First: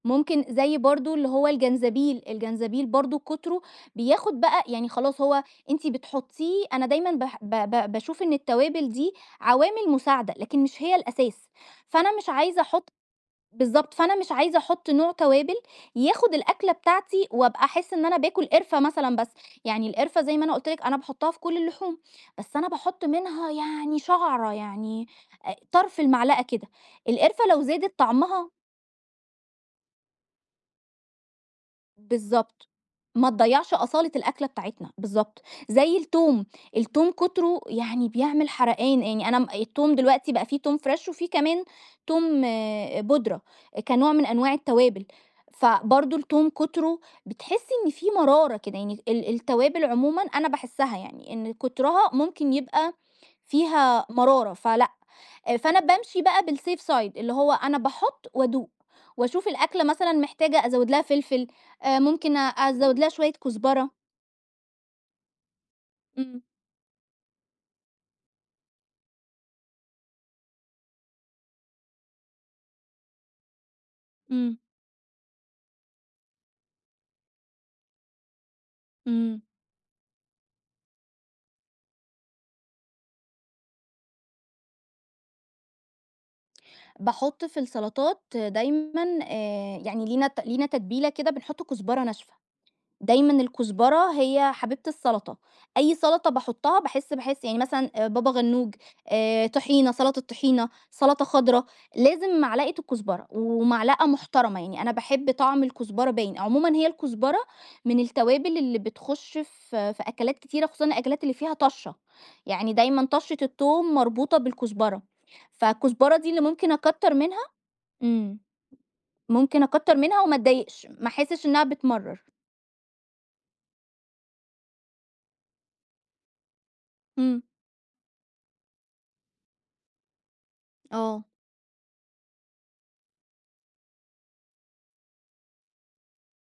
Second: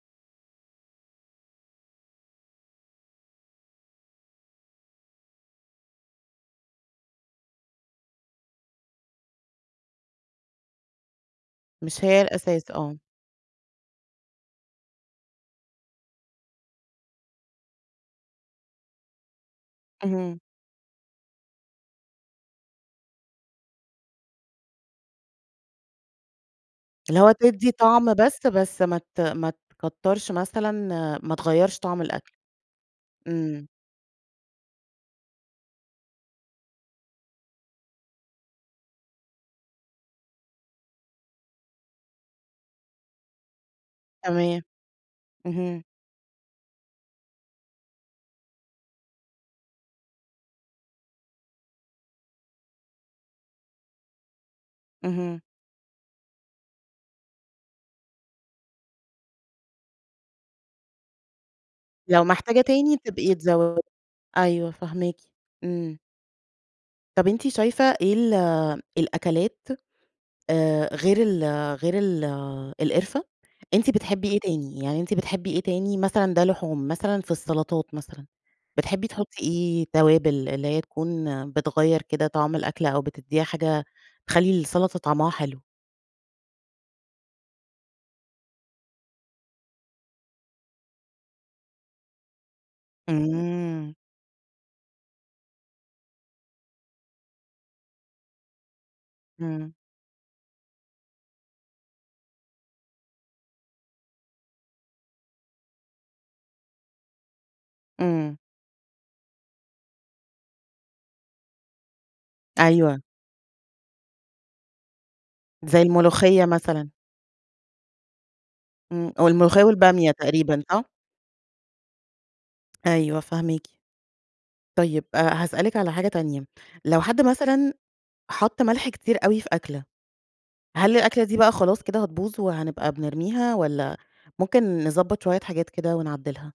ممكن زي برضه اللي هو الجنزبيل، الجنزبيل برضه كتره بياخد بقى يعني خلاص هو أنتِ بتحطّيه أنا دايمًا بح ب ب باشوف إن التوابل دي عوامل مساعدة، لكن مش هي الأساس، مش فأنا هي مش عايزة الأساس، أحطّ آه. بالضبط فأنا مش عايزة أحطّ نوع توابل ياخد الأكلة بتاعتي وأبقى أحسّ إن أنا باكل قرفة مثلًا بس، يعني القرفة- زي اهم. ما أنا قلت لكِ- أنا باحطّها في كل اللحوم، بس أنا باحطّ منها يعني شعرة يعني طرف المعلقة كده، اللي هو القرفة لو تدي زادت طعم بس، طعمها بس ما ت ما تكترش مثلًا، ما تغيّرش طعم الأكل. بالضبط. ما إمم. تضيّعش أصالة الأكلة بتاعتنا، بالضبط، زي التوم، التوم كتره يعني بيعمل حرقان، يعني أنا م التوم دلوقتي بقى في توم فريش وفي كمان توم بودرة، كنوع من أنواع تمام. التوابل، اهم. فبرضه التوم كتره بتحسّي إن في مرارة كده يعني، ال التوابل عمومًا أنا باحسّها يعني إن كترها ممكن يبقى فيها مرارة، فلأ، اهم. فأنا بامشي بقى بالSafe side اللي هو أنا باحطّ وأدوق وأشوف الأكلة مثلًا محتاجة أزود لها فلفل، لو ممكن محتاجة تاني أزوّد لها شوية بتبقي تزوّد كزبرة. أيوه فاهماكِ إمم. امم. طب أنتِ شايفة إيه ال الأكلات غير ال غير ال القرفة؟ أنتِ بتحبي إيه امم. تاني، يعني أنتِ بتحبي إيه تاني؟ مثلًا ده لحوم مثلًا في السلطات مثلًا، بتحبي امم. تحطّي إيه توابل اللي هي تكون بتغيّر كده طعم الأكل أو بتديها حاجة تخلي السلطة طعمها حلو؟ باحطّ في السلطات دايمًا، آآ، يعني لينا لينا تتبيلة كده بنحطّ كزبرة ناشفة. دايمًا امم. الكزبرة هي حبيبة السلطة، أي سلطة باحطّها باحس-باحس يعني مثلًا بابا غنوج، امم. طحينة، سلطة طحينة، سلطة خضرا، لازم معلقة الكزبرة ومعلقة محترمة يعني، أنا باحب طعم الكزبرة باين، عمومًا هي الكزبرة من إمم. التوابل اللي بتخش في في أكلات كتيرة خصوصًا الأكلات اللي فيها طشَّة، يعني أيوه. دايمًا طشَّة التوم مربوطة بالكزبرة، زي فالكزبرة دي اللي الملوخية ممكن مثلًا. أكتر منها امم، امم والملوخية ممكن أكتر والبامية منها وما تقريبًا أتضايقش، صح؟ ما أحسّش إنها بتمرّر. أيوه فاهماكِ. طيب هاسألِك على حاجة تانية، لو حد امم. مثلًا حطّ ملح كتير أوي في أكلة، هل آه. الأكلة دي بقى خلاص كده هتبوظ وهنبقى بنرميها، والّا ممكن نضبط شوية حاجات كده ونعدّلها؟